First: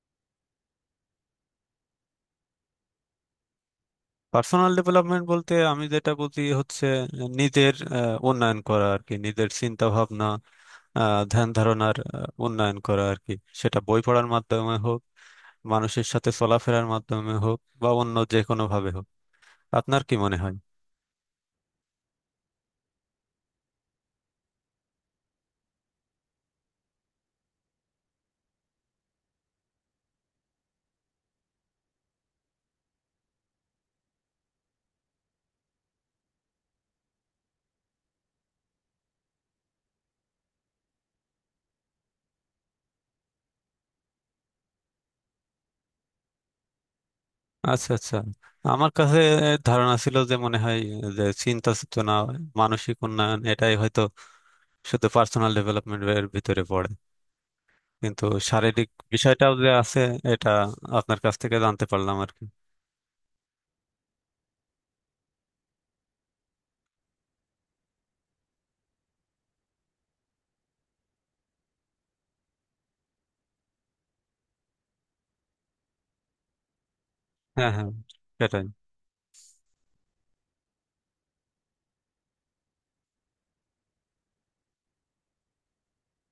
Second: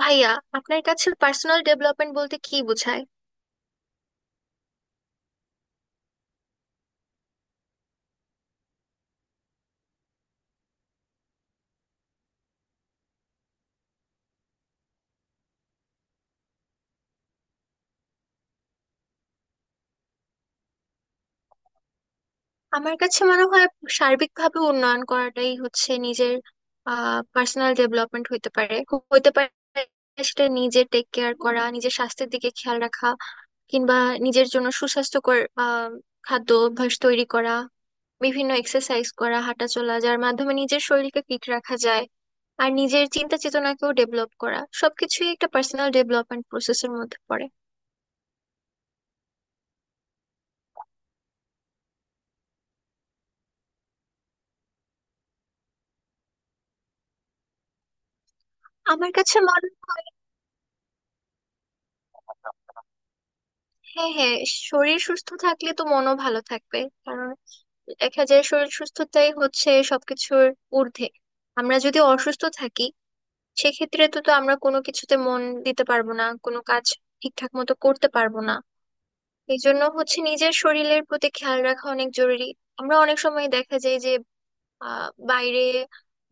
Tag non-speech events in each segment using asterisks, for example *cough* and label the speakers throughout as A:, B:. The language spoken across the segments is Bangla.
A: ভাইয়া, আপনার কাছে পার্সোনাল ডেভেলপমেন্ট বলতে কি বোঝায়?
B: পার্সোনাল ডেভেলপমেন্ট বলতে আমি যেটা বুঝি হচ্ছে নিজের উন্নয়ন করা আর কি। নিজের চিন্তা ভাবনা, ধ্যান ধারণার উন্নয়ন করা আর কি। সেটা বই পড়ার মাধ্যমে হোক, মানুষের সাথে চলাফেরার মাধ্যমে হোক, বা অন্য যে কোনো ভাবে হোক। আপনার কি মনে হয়?
A: আমার কাছে মনে হয় সার্বিকভাবে উন্নয়ন করাটাই হচ্ছে নিজের পার্সোনাল ডেভেলপমেন্ট। হইতে পারে হইতে পারে সেটা নিজে টেক কেয়ার করা, নিজের স্বাস্থ্যের দিকে খেয়াল রাখা, কিংবা নিজের জন্য সুস্বাস্থ্যকর আহ খাদ্য অভ্যাস তৈরি করা, বিভিন্ন এক্সারসাইজ করা, হাঁটা চলা, যার মাধ্যমে নিজের শরীরকে ফিট রাখা যায়। আর নিজের চিন্তা চেতনাকেও ডেভেলপ করা, সবকিছুই একটা পার্সোনাল ডেভেলপমেন্ট প্রসেসের মধ্যে পড়ে।
B: আচ্ছা, আচ্ছা। আমার কাছে ধারণা ছিল যে, মনে হয় যে চিন্তা চেতনা, মানসিক উন্নয়ন এটাই হয়তো শুধু পার্সোনাল ডেভেলপমেন্টের ভিতরে পড়ে, কিন্তু শারীরিক
A: আমার কাছে
B: বিষয়টাও
A: মনে
B: যে আছে
A: হয়,
B: এটা আপনার কাছ থেকে জানতে পারলাম আর কি।
A: হ্যাঁ হ্যাঁ, শরীর সুস্থ থাকলে তো মনও ভালো থাকবে। কারণ দেখা যায় শরীর সুস্থতাই হচ্ছে সবকিছুর ঊর্ধ্বে। আমরা যদি অসুস্থ থাকি, সেক্ষেত্রে তো তো আমরা কোনো কিছুতে মন দিতে পারবো না, কোনো কাজ ঠিকঠাক
B: হ্যাঁ,
A: মতো
B: হ্যাঁ,
A: করতে পারবো না।
B: সেটাই।
A: এই জন্য হচ্ছে নিজের শরীরের প্রতি খেয়াল রাখা অনেক জরুরি। আমরা অনেক সময় দেখা যায় যে বাইরে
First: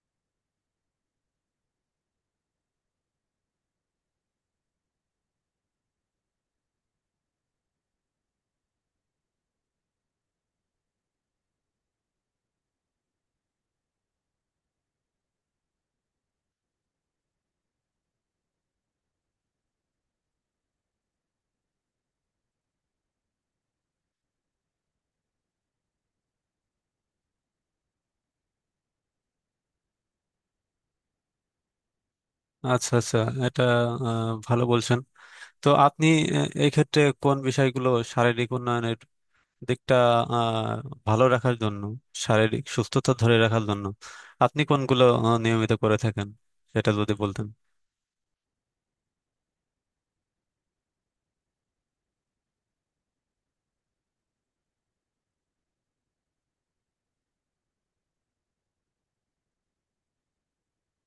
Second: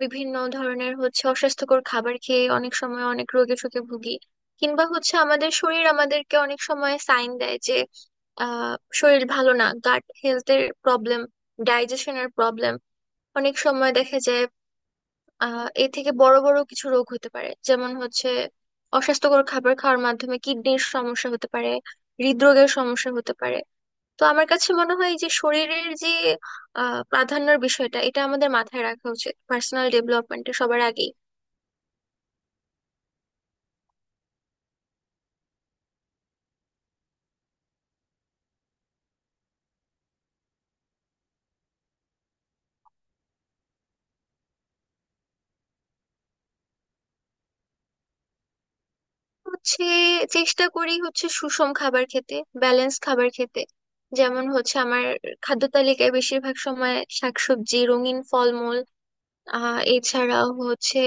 A: বিভিন্ন ধরনের হচ্ছে অস্বাস্থ্যকর খাবার খেয়ে অনেক সময় অনেক রোগে শোকে ভুগি, কিংবা হচ্ছে আমাদের শরীর আমাদেরকে অনেক সময় সাইন দেয় যে শরীর ভালো না, গাট হেলথের প্রবলেম, ডাইজেশনের প্রবলেম। অনেক সময় দেখা যায় এ থেকে বড় বড় কিছু রোগ হতে পারে, যেমন হচ্ছে অস্বাস্থ্যকর খাবার খাওয়ার মাধ্যমে কিডনির সমস্যা হতে পারে, হৃদরোগের সমস্যা হতে পারে। তো আমার কাছে মনে হয় যে শরীরের যে প্রাধান্যের বিষয়টা, এটা আমাদের মাথায় রাখা উচিত পার্সোনাল ডেভেলপমেন্টে সবার আগেই।
B: আচ্ছা, আচ্ছা। এটা ভালো বলছেন। তো আপনি এই ক্ষেত্রে কোন বিষয়গুলো শারীরিক উন্নয়নের দিকটা আহ, ভালো রাখার জন্য, শারীরিক সুস্থতা ধরে রাখার জন্য আপনি কোনগুলো নিয়মিত করে থাকেন, সেটা যদি বলতেন।
A: হচ্ছে চেষ্টা করি হচ্ছে সুষম খাবার খেতে, ব্যালেন্স খাবার খেতে। যেমন হচ্ছে আমার খাদ্য তালিকায় বেশিরভাগ সময় শাকসবজি, রঙিন ফলমূল। এছাড়াও হচ্ছে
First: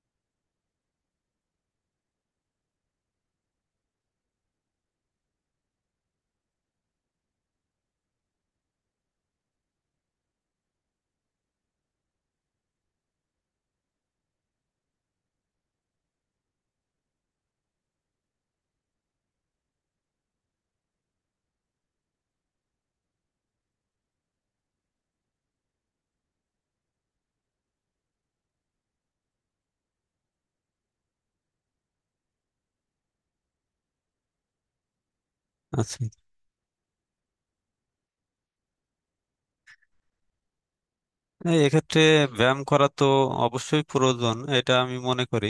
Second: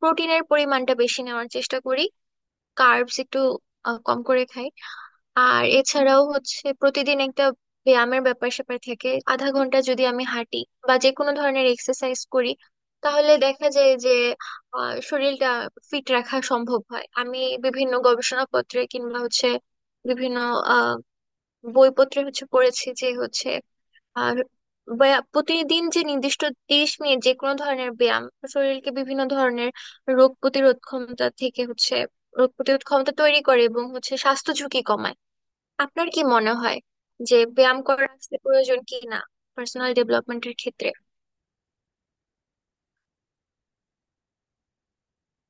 A: প্রোটিনের পরিমাণটা বেশি নেওয়ার চেষ্টা করি, কার্বস একটু কম করে খাই। আর এছাড়াও হচ্ছে প্রতিদিন একটা ব্যায়ামের ব্যাপার স্যাপার থেকে আধা ঘন্টা যদি আমি হাঁটি বা যে কোনো ধরনের এক্সারসাইজ করি, তাহলে দেখা যায় যে শরীরটা ফিট রাখা সম্ভব হয়। আমি বিভিন্ন গবেষণাপত্রে কিংবা হচ্ছে বিভিন্ন আহ বইপত্রে হচ্ছে পড়েছি যে হচ্ছে আর প্রতিদিন যে নির্দিষ্ট 30 মিনিট যে কোনো ধরনের ব্যায়াম শরীরকে বিভিন্ন ধরনের রোগ প্রতিরোধ ক্ষমতা থেকে হচ্ছে রোগ প্রতিরোধ ক্ষমতা তৈরি করে এবং হচ্ছে স্বাস্থ্য ঝুঁকি কমায়।
B: আচ্ছা।
A: আপনার কি মনে হয় যে ব্যায়াম করা আসলে প্রয়োজন কি না পার্সোনাল ডেভেলপমেন্টের ক্ষেত্রে?
B: এই এক্ষেত্রে ব্যায়াম করা তো অবশ্যই প্রয়োজন, এটা আমি মনে করি।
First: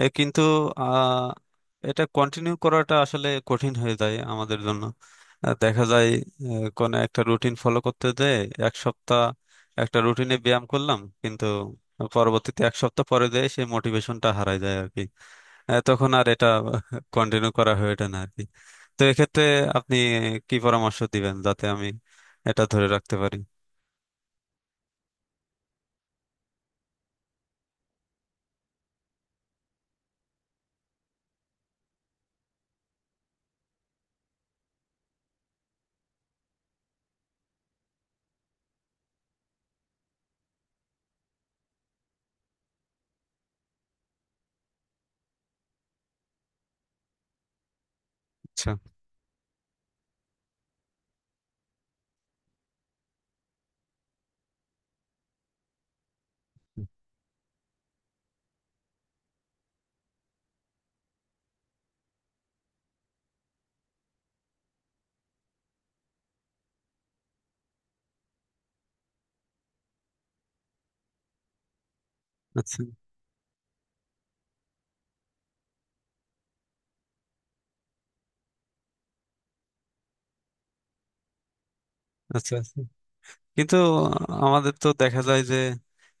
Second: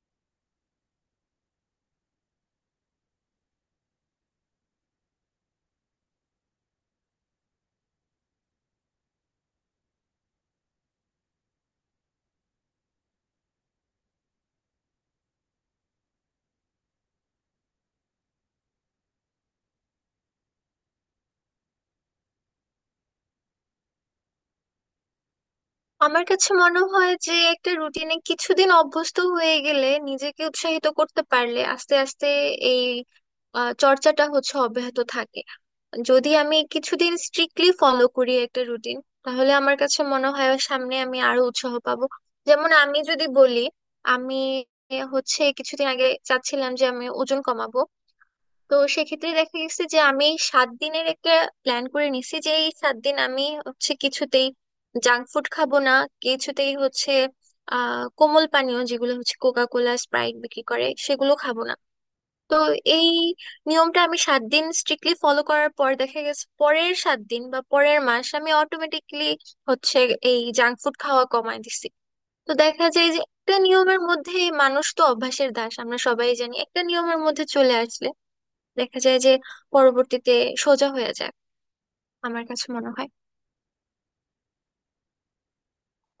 B: এ কিন্তু আহ, এটা কন্টিনিউ করাটা আসলে কঠিন হয়ে যায় আমাদের জন্য। দেখা যায় কোনো একটা রুটিন ফলো করতে দেয় এক সপ্তাহ। একটা রুটিনে ব্যায়াম করলাম, কিন্তু পরবর্তীতে এক সপ্তাহ পরে দেয় সেই মোটিভেশনটা হারায় যায় আর কি। তখন আর এটা *laughs* কন্টিনিউ করা হয়ে ওঠে না আর কি। তো এক্ষেত্রে আপনি কি পরামর্শ দিবেন যাতে আমি এটা ধরে রাখতে পারি?
A: আমার কাছে মনে হয় যে একটা রুটিনে কিছুদিন অভ্যস্ত হয়ে গেলে, নিজেকে উৎসাহিত করতে পারলে, আস্তে আস্তে এই চর্চাটা হচ্ছে অব্যাহত থাকে। যদি আমি কিছুদিন স্ট্রিক্টলি ফলো করি একটা রুটিন, তাহলে আমার কাছে মনে হয় সামনে আমি আরো উৎসাহ পাবো। যেমন আমি যদি বলি, আমি হচ্ছে কিছুদিন আগে চাচ্ছিলাম যে আমি ওজন কমাবো।
B: আচ্ছা,
A: তো সেক্ষেত্রে দেখা গেছে যে আমি 7 দিনের একটা প্ল্যান করে নিছি যে এই 7 দিন আমি হচ্ছে কিছুতেই জাঙ্ক ফুড খাবো না, কিছুতেই হচ্ছে কোমল পানীয় যেগুলো হচ্ছে কোকা কোলা, স্প্রাইট বিক্রি করে সেগুলো খাবো না। তো এই নিয়মটা আমি সাত দিন স্ট্রিক্টলি ফলো করার পর দেখা গেছে পরের 7 দিন বা পরের মাস আমি অটোমেটিকলি হচ্ছে এই জাঙ্ক ফুড খাওয়া কমায় দিছি। তো
B: আচ্ছা।
A: দেখা যায় যে একটা নিয়মের মধ্যে মানুষ, তো অভ্যাসের দাস আমরা সবাই জানি, একটা নিয়মের মধ্যে চলে আসলে দেখা যায় যে পরবর্তীতে সোজা হয়ে যায়। আমার
B: আচ্ছা,
A: কাছে
B: আচ্ছা।
A: মনে হয়।
B: কিন্তু আমাদের তো দেখা যায় যে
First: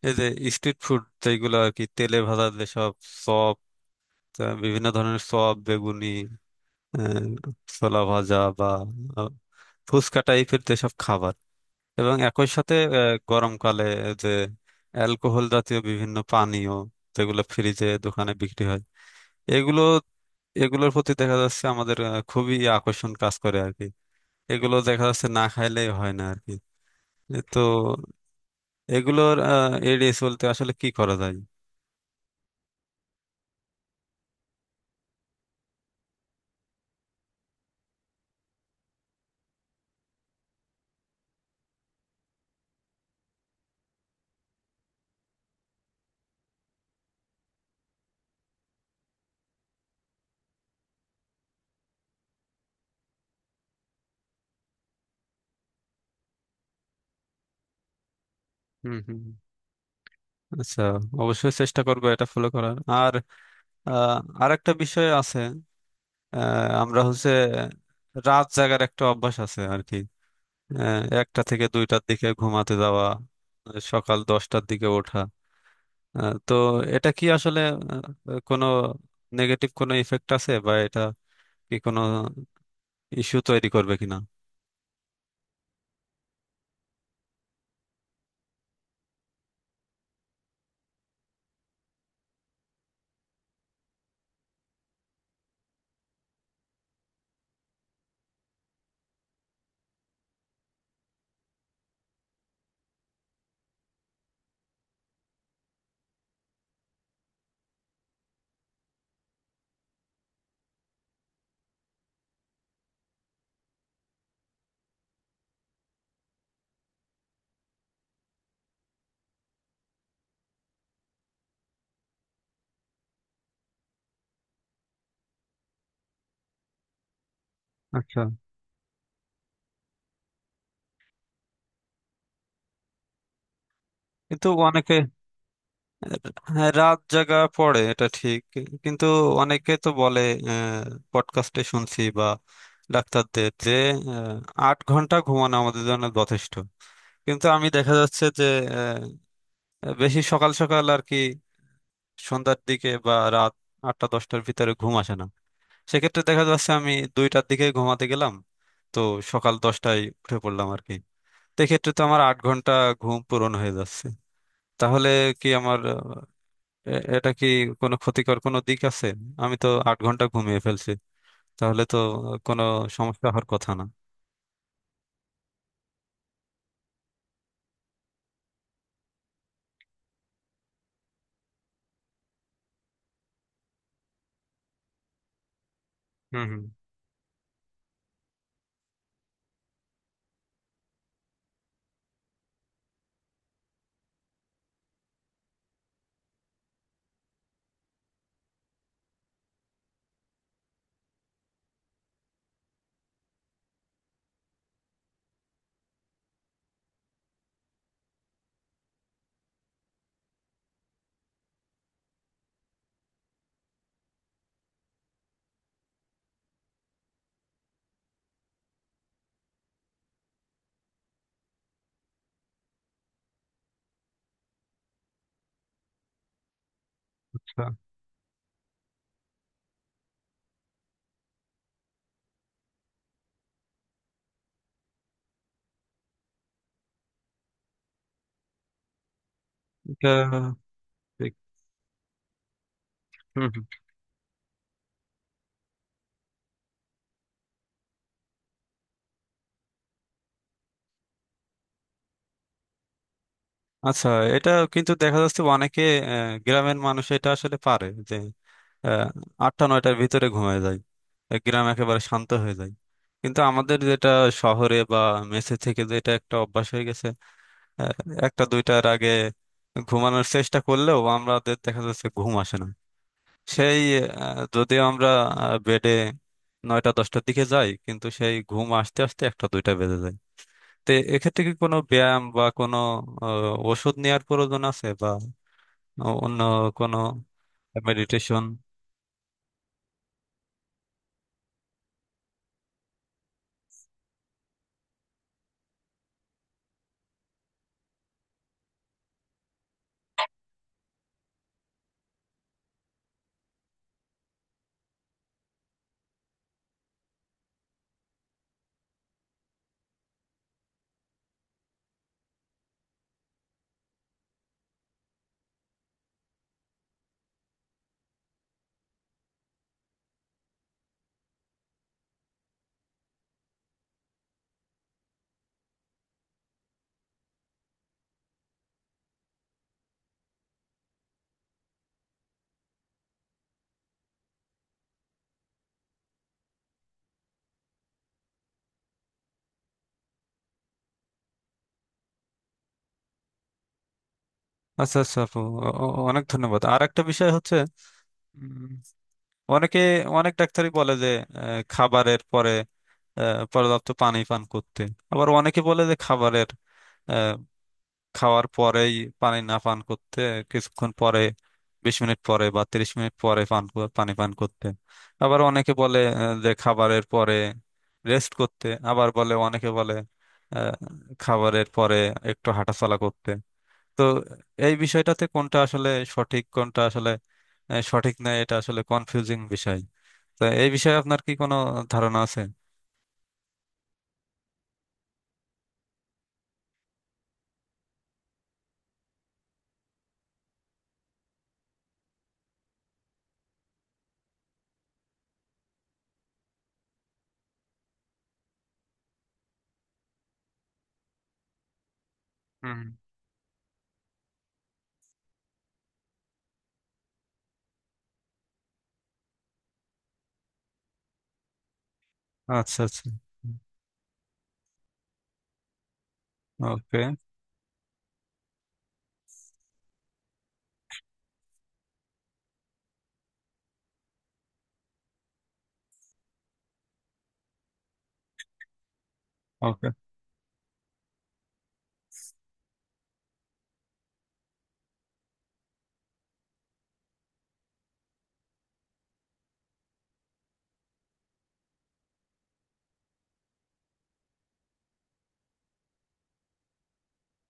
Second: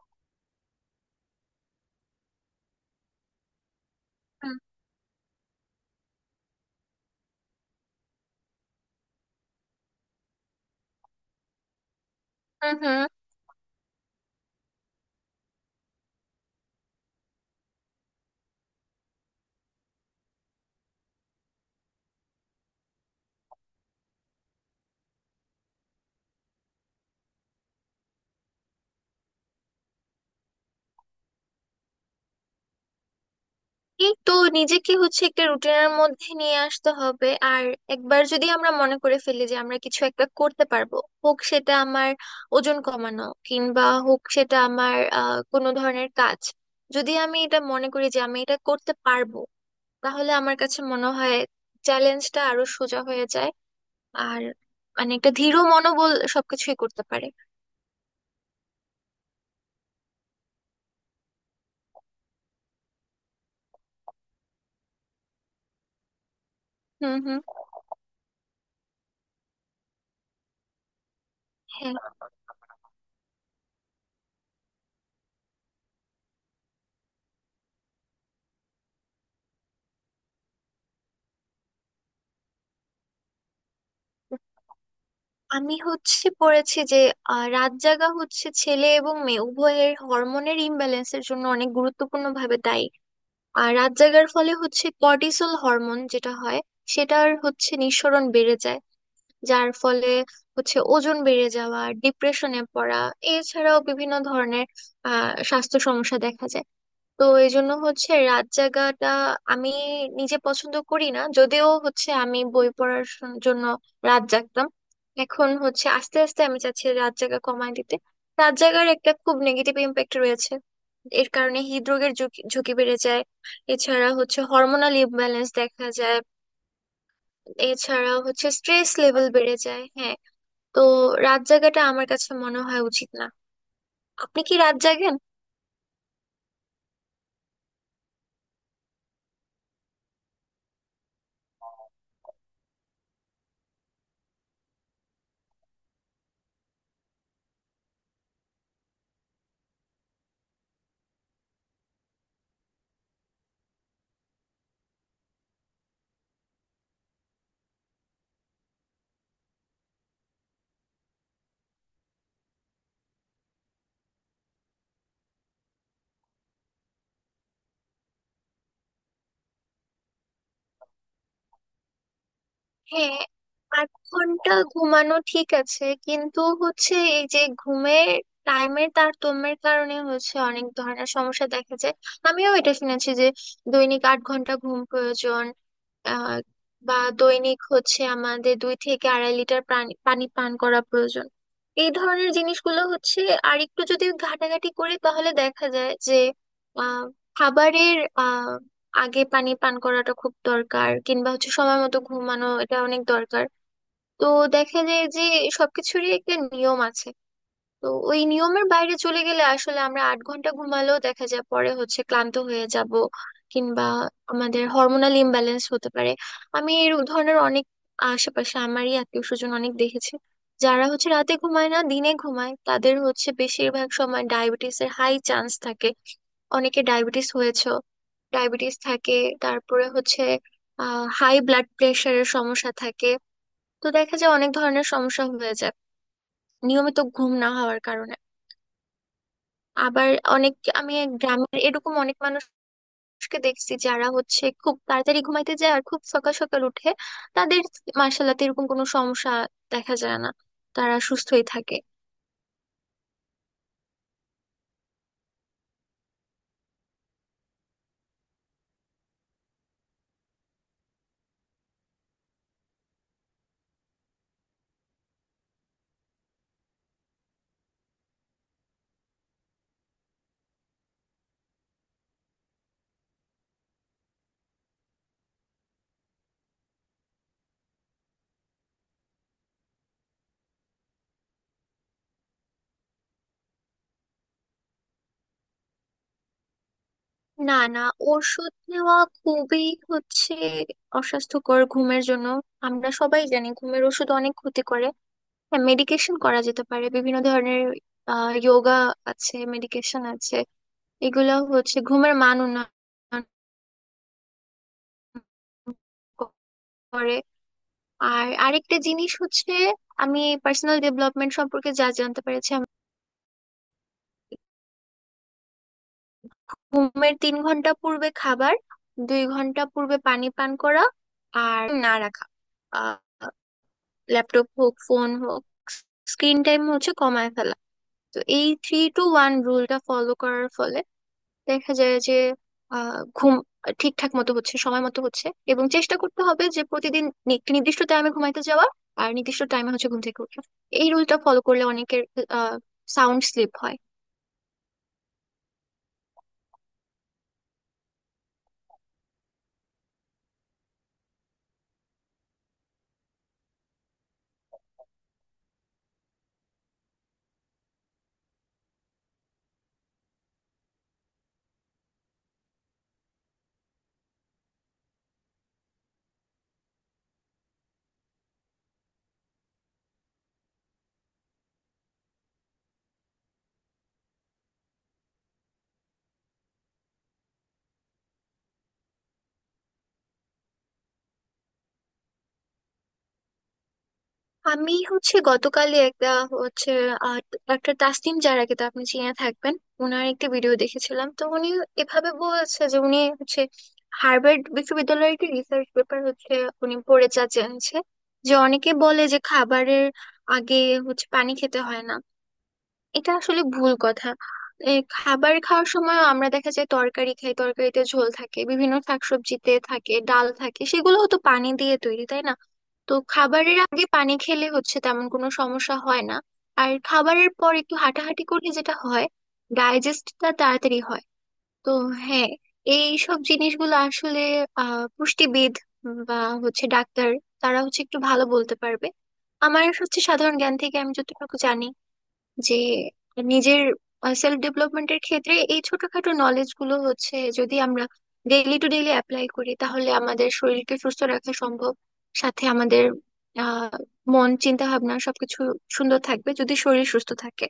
B: এই যে স্ট্রিট ফুড যেগুলো আর কি, তেলে ভাজা যেসব চপ,
A: হুম
B: বিভিন্ন ধরনের চপ, বেগুনি, আহ, ছোলা ভাজা, বা আহ, ফুচকা টাইপের যেসব খাবার, এবং একই সাথে
A: হুম হুম।
B: গরমকালে যে অ্যালকোহল জাতীয় বিভিন্ন পানীয় যেগুলো ফ্রিজে দোকানে বিক্রি হয়, এগুলো, এগুলোর প্রতি দেখা যাচ্ছে আমাদের খুবই আকর্ষণ কাজ করে আর কি। এগুলো দেখা যাচ্ছে না খাইলেই হয় না আর কি। এ তো, এগুলোর এড়িয়ে চলতে আসলে কি করা যায়?
A: এই তো নিজেকে হচ্ছে একটা রুটিনের মধ্যে নিয়ে আসতে হবে। আর একবার যদি আমরা মনে করে ফেলি যে আমরা কিছু একটা করতে পারবো, হোক সেটা আমার ওজন কমানো কিংবা হোক সেটা আমার কোনো ধরনের কাজ, যদি আমি এটা মনে করি যে আমি এটা করতে পারবো, তাহলে আমার কাছে মনে হয় চ্যালেঞ্জটা আরো সোজা হয়ে যায়। আর মানে একটা দৃঢ় মনোবল সবকিছুই করতে পারে।
B: হুম, হুম, হুম। আচ্ছা, অবশ্যই চেষ্টা করবো এটা ফলো করার। আর আর একটা বিষয় আছে, আমরা
A: হুম
B: হচ্ছে
A: হুম,
B: রাত জাগার একটা অভ্যাস আছে আর কি। একটা থেকে
A: হ্যাঁ।
B: দুইটার দিকে ঘুমাতে যাওয়া, সকাল 10টার দিকে ওঠা। তো এটা কি আসলে কোনো নেগেটিভ কোনো ইফেক্ট আছে, বা এটা কি কোনো ইস্যু তৈরি করবে কিনা?
A: আমি হচ্ছে পড়েছি যে রাত জাগা হচ্ছে ছেলে এবং মেয়ে উভয়ের হরমোনের ইমব্যালেন্সের জন্য অনেক গুরুত্বপূর্ণ ভাবে দায়ী। আর রাত জাগার ফলে হচ্ছে কর্টিসল হরমোন যেটা হয়, সেটার হচ্ছে নিঃসরণ বেড়ে যায়, যার ফলে হচ্ছে ওজন বেড়ে যাওয়া, ডিপ্রেশনে পড়া, এছাড়াও বিভিন্ন ধরনের স্বাস্থ্য সমস্যা দেখা যায়। তো এই জন্য হচ্ছে রাত জাগাটা আমি নিজে পছন্দ করি না, যদিও হচ্ছে আমি বই পড়ার জন্য রাত জাগতাম। এখন হচ্ছে আস্তে আস্তে আমি চাচ্ছি রাত জাগা কমায় দিতে। রাত জাগার একটা খুব নেগেটিভ ইমপ্যাক্ট রয়েছে। এর কারণে হৃদরোগের ঝুঁকি ঝুঁকি বেড়ে যায়। এছাড়া হচ্ছে হরমোনাল ইমব্যালেন্স দেখা যায়, এছাড়া
B: আচ্ছা,
A: হচ্ছে স্ট্রেস লেভেল বেড়ে যায়, হ্যাঁ। তো রাত জাগাটা আমার কাছে মনে হয় উচিত না। আপনি
B: কিন্তু
A: কি রাত
B: অনেকে,
A: জাগেন?
B: হ্যাঁ রাত জাগা পড়ে এটা ঠিক। কিন্তু অনেকে তো বলে, পডকাস্টে শুনছি বা ডাক্তারদের, যে আহ, 8 ঘন্টা ঘুমানো আমাদের জন্য যথেষ্ট। কিন্তু আমি দেখা যাচ্ছে যে আহ, বেশি সকাল সকাল আর কি, সন্ধ্যার দিকে বা রাত 8টা 10টার ভিতরে ঘুম আসে না। সেক্ষেত্রে দেখা যাচ্ছে আমি 2টার দিকে ঘুমাতে গেলাম, তো সকাল 10টায় উঠে পড়লাম আর কি। সেক্ষেত্রে তো আমার 8 ঘন্টা ঘুম পূরণ হয়ে যাচ্ছে। তাহলে কি আমার এটা কি কোনো ক্ষতিকর কোনো দিক আছে? আমি তো 8 ঘন্টা ঘুমিয়ে ফেলছি, তাহলে তো কোনো
A: হ্যাঁ,
B: সমস্যা হওয়ার কথা না।
A: 8 ঘন্টা ঘুমানো ঠিক আছে, কিন্তু হচ্ছে এই যে ঘুমের টাইমের তারতম্যের কারণে হচ্ছে অনেক ধরনের সমস্যা দেখা যায়। আমিও এটা শুনেছি যে দৈনিক 8 ঘন্টা ঘুম প্রয়োজন। আহ
B: হুম, হুম।
A: বা দৈনিক হচ্ছে আমাদের দুই থেকে আড়াই লিটার পানি পানি পান করা প্রয়োজন। এই ধরনের জিনিসগুলো হচ্ছে, আর একটু যদি ঘাটাঘাটি করি, তাহলে দেখা যায় যে আহ খাবারের আগে পানি পান করাটা খুব দরকার, কিংবা হচ্ছে সময় মতো ঘুমানো, এটা অনেক দরকার। তো দেখা যায় যে সবকিছুরই একটা নিয়ম আছে। তো ওই নিয়মের বাইরে চলে গেলে আসলে আমরা 8 ঘন্টা ঘুমালেও দেখা যায় পরে হচ্ছে ক্লান্ত হয়ে যাব, কিংবা আমাদের হরমোনাল ইমব্যালেন্স হতে পারে। আমি এই ধরনের অনেক আশেপাশে আমারই আত্মীয় স্বজন অনেক দেখেছি, যারা হচ্ছে রাতে ঘুমায় না, দিনে ঘুমায়, তাদের হচ্ছে বেশিরভাগ সময় ডায়াবেটিসের হাই চান্স থাকে। অনেকে ডায়াবেটিস
B: আচ্ছা,
A: হয়েছে, ডায়াবেটিস থাকে। তারপরে হচ্ছে হাই ব্লাড প্রেশারের সমস্যা থাকে। তো দেখা যায় অনেক ধরনের সমস্যা হয়ে যায় নিয়মিত ঘুম না হওয়ার কারণে। আবার
B: এটা
A: অনেক আমি
B: ঠিক।
A: গ্রামের এরকম অনেক মানুষকে
B: হুম, হুম।
A: দেখছি, যারা হচ্ছে খুব তাড়াতাড়ি ঘুমাইতে যায় আর খুব সকাল সকাল উঠে। তাদের মার্শাল্লাহ এরকম কোনো সমস্যা দেখা যায় না, তারা সুস্থই থাকে।
B: আচ্ছা, এটা কিন্তু দেখা যাচ্ছে অনেকে, গ্রামের মানুষ এটা আসলে পারে যে আহ, 8টা 9টার ভিতরে ঘুমিয়ে যায়। গ্রাম একেবারে শান্ত হয়ে যায়। কিন্তু আমাদের যেটা শহরে বা মেসে থেকে যেটা একটা অভ্যাস হয়ে গেছে, আহ, 1টা 2টার আগে ঘুমানোর চেষ্টা করলেও আমাদের দেখা যাচ্ছে ঘুম আসে না। সেই যদিও আমরা বেডে 9টা 10টার দিকে যাই, কিন্তু সেই ঘুম আসতে আসতে 1টা 2টা বেজে যায়। তো এক্ষেত্রে কি কোনো ব্যায়াম বা কোনো ওষুধ নেওয়ার প্রয়োজন আছে, বা অন্য কোনো
A: না না,
B: মেডিটেশন?
A: ওষুধ নেওয়া খুবই হচ্ছে অস্বাস্থ্যকর ঘুমের জন্য। আমরা সবাই জানি ঘুমের ওষুধ অনেক ক্ষতি করে। হ্যাঁ, মেডিকেশন করা যেতে পারে, বিভিন্ন ধরনের যোগা আছে, মেডিকেশন আছে, এগুলো হচ্ছে ঘুমের মান উন্নয়ন করে। আর আরেকটা জিনিস হচ্ছে, আমি পার্সোনাল ডেভেলপমেন্ট সম্পর্কে যা জানতে পেরেছি, আমি ঘুমের 3 ঘন্টা পূর্বে খাবার, 2 ঘন্টা পূর্বে পানি পান করা, আর না রাখা ল্যাপটপ হোক, ফোন হোক, স্ক্রিন টাইম হচ্ছে কমায় ফেলা। তো এই থ্রি টু ওয়ান রুলটা ফলো করার ফলে দেখা যায় যে ঘুম ঠিকঠাক মতো হচ্ছে, সময় মতো হচ্ছে। এবং চেষ্টা করতে হবে যে প্রতিদিন একটি নির্দিষ্ট টাইমে ঘুমাইতে যাওয়া আর নির্দিষ্ট টাইমে হচ্ছে ঘুম থেকে ওঠা। এই রুলটা ফলো করলে অনেকের সাউন্ড স্লিপ হয়।
B: আচ্ছা, আচ্ছা আপু, অনেক ধন্যবাদ। আর একটা বিষয় হচ্ছে, উম, অনেকে, অনেক ডাক্তারই বলে যে খাবারের পরে পর্যাপ্ত পানি পান করতে। আবার অনেকে বলে যে খাবারের, খাওয়ার পরেই পানি না পান করতে, কিছুক্ষণ পরে, 20 মিনিট পরে বা 30 মিনিট পরে পানি পান করতে। আবার অনেকে বলে যে খাবারের পরে রেস্ট করতে। আবার বলে, অনেকে বলে আহ, খাবারের পরে একটু হাঁটাচলা করতে। তো এই বিষয়টাতে কোনটা আসলে সঠিক, কোনটা আসলে সঠিক নয়, এটা আসলে কনফিউজিং বিষয়। তো এই বিষয়ে আপনার কি কোনো ধারণা আছে?
A: আমি হচ্ছে গতকালই একটা হচ্ছে আহ, একটা তাসনিম জারাকে তো আপনি চিনে থাকবেন, ওনার একটি ভিডিও দেখেছিলাম। তো উনি এভাবে বলছে যে উনি হচ্ছে হার্ভার্ড বিশ্ববিদ্যালয়ের একটি রিসার্চ পেপার হচ্ছে উনি পড়ে যা জেনেছে যে অনেকে বলে যে খাবারের আগে হচ্ছে পানি খেতে হয় না,
B: হুম।
A: এটা আসলে ভুল কথা। এ, খাবার খাওয়ার সময় আমরা দেখা যায় তরকারি খাই, তরকারিতে ঝোল থাকে, বিভিন্ন শাকসবজিতে থাকে, ডাল থাকে, সেগুলোও তো পানি দিয়ে তৈরি, তাই না?
B: আচ্ছা,
A: তো
B: আচ্ছা।
A: খাবারের আগে পানি খেলে হচ্ছে তেমন কোনো সমস্যা হয় না। আর খাবারের পর একটু হাঁটাহাঁটি করলে যেটা হয়, ডাইজেস্টটা তাড়াতাড়ি হয়। তো হ্যাঁ, এই সব জিনিসগুলো আসলে পুষ্টিবিদ বা হচ্ছে ডাক্তার, তারা হচ্ছে একটু ভালো বলতে পারবে। আমার
B: ওকে।
A: হচ্ছে সাধারণ জ্ঞান থেকে আমি যতটুকু জানি, যে নিজের সেলফ ডেভেলপমেন্টের ক্ষেত্রে এই ছোটখাটো নলেজ গুলো হচ্ছে যদি আমরা ডেইলি টু ডেইলি অ্যাপ্লাই করি, তাহলে আমাদের শরীরকে সুস্থ রাখা সম্ভব। সাথে আমাদের আহ মন, চিন্তা ভাবনা সবকিছু সুন্দর থাকবে যদি শরীর সুস্থ থাকে।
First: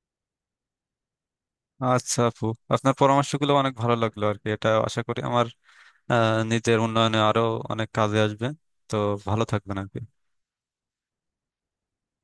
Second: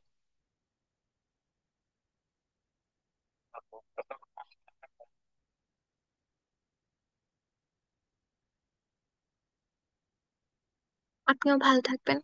B: আচ্ছা আপু, আপনার পরামর্শগুলো অনেক ভালো লাগলো আর কি। এটা আশা করি আমার নিজের উন্নয়নে আরো অনেক কাজে আসবে। তো ভালো থাকবেন আর কি।
A: আপনিও ভালো থাকবেন।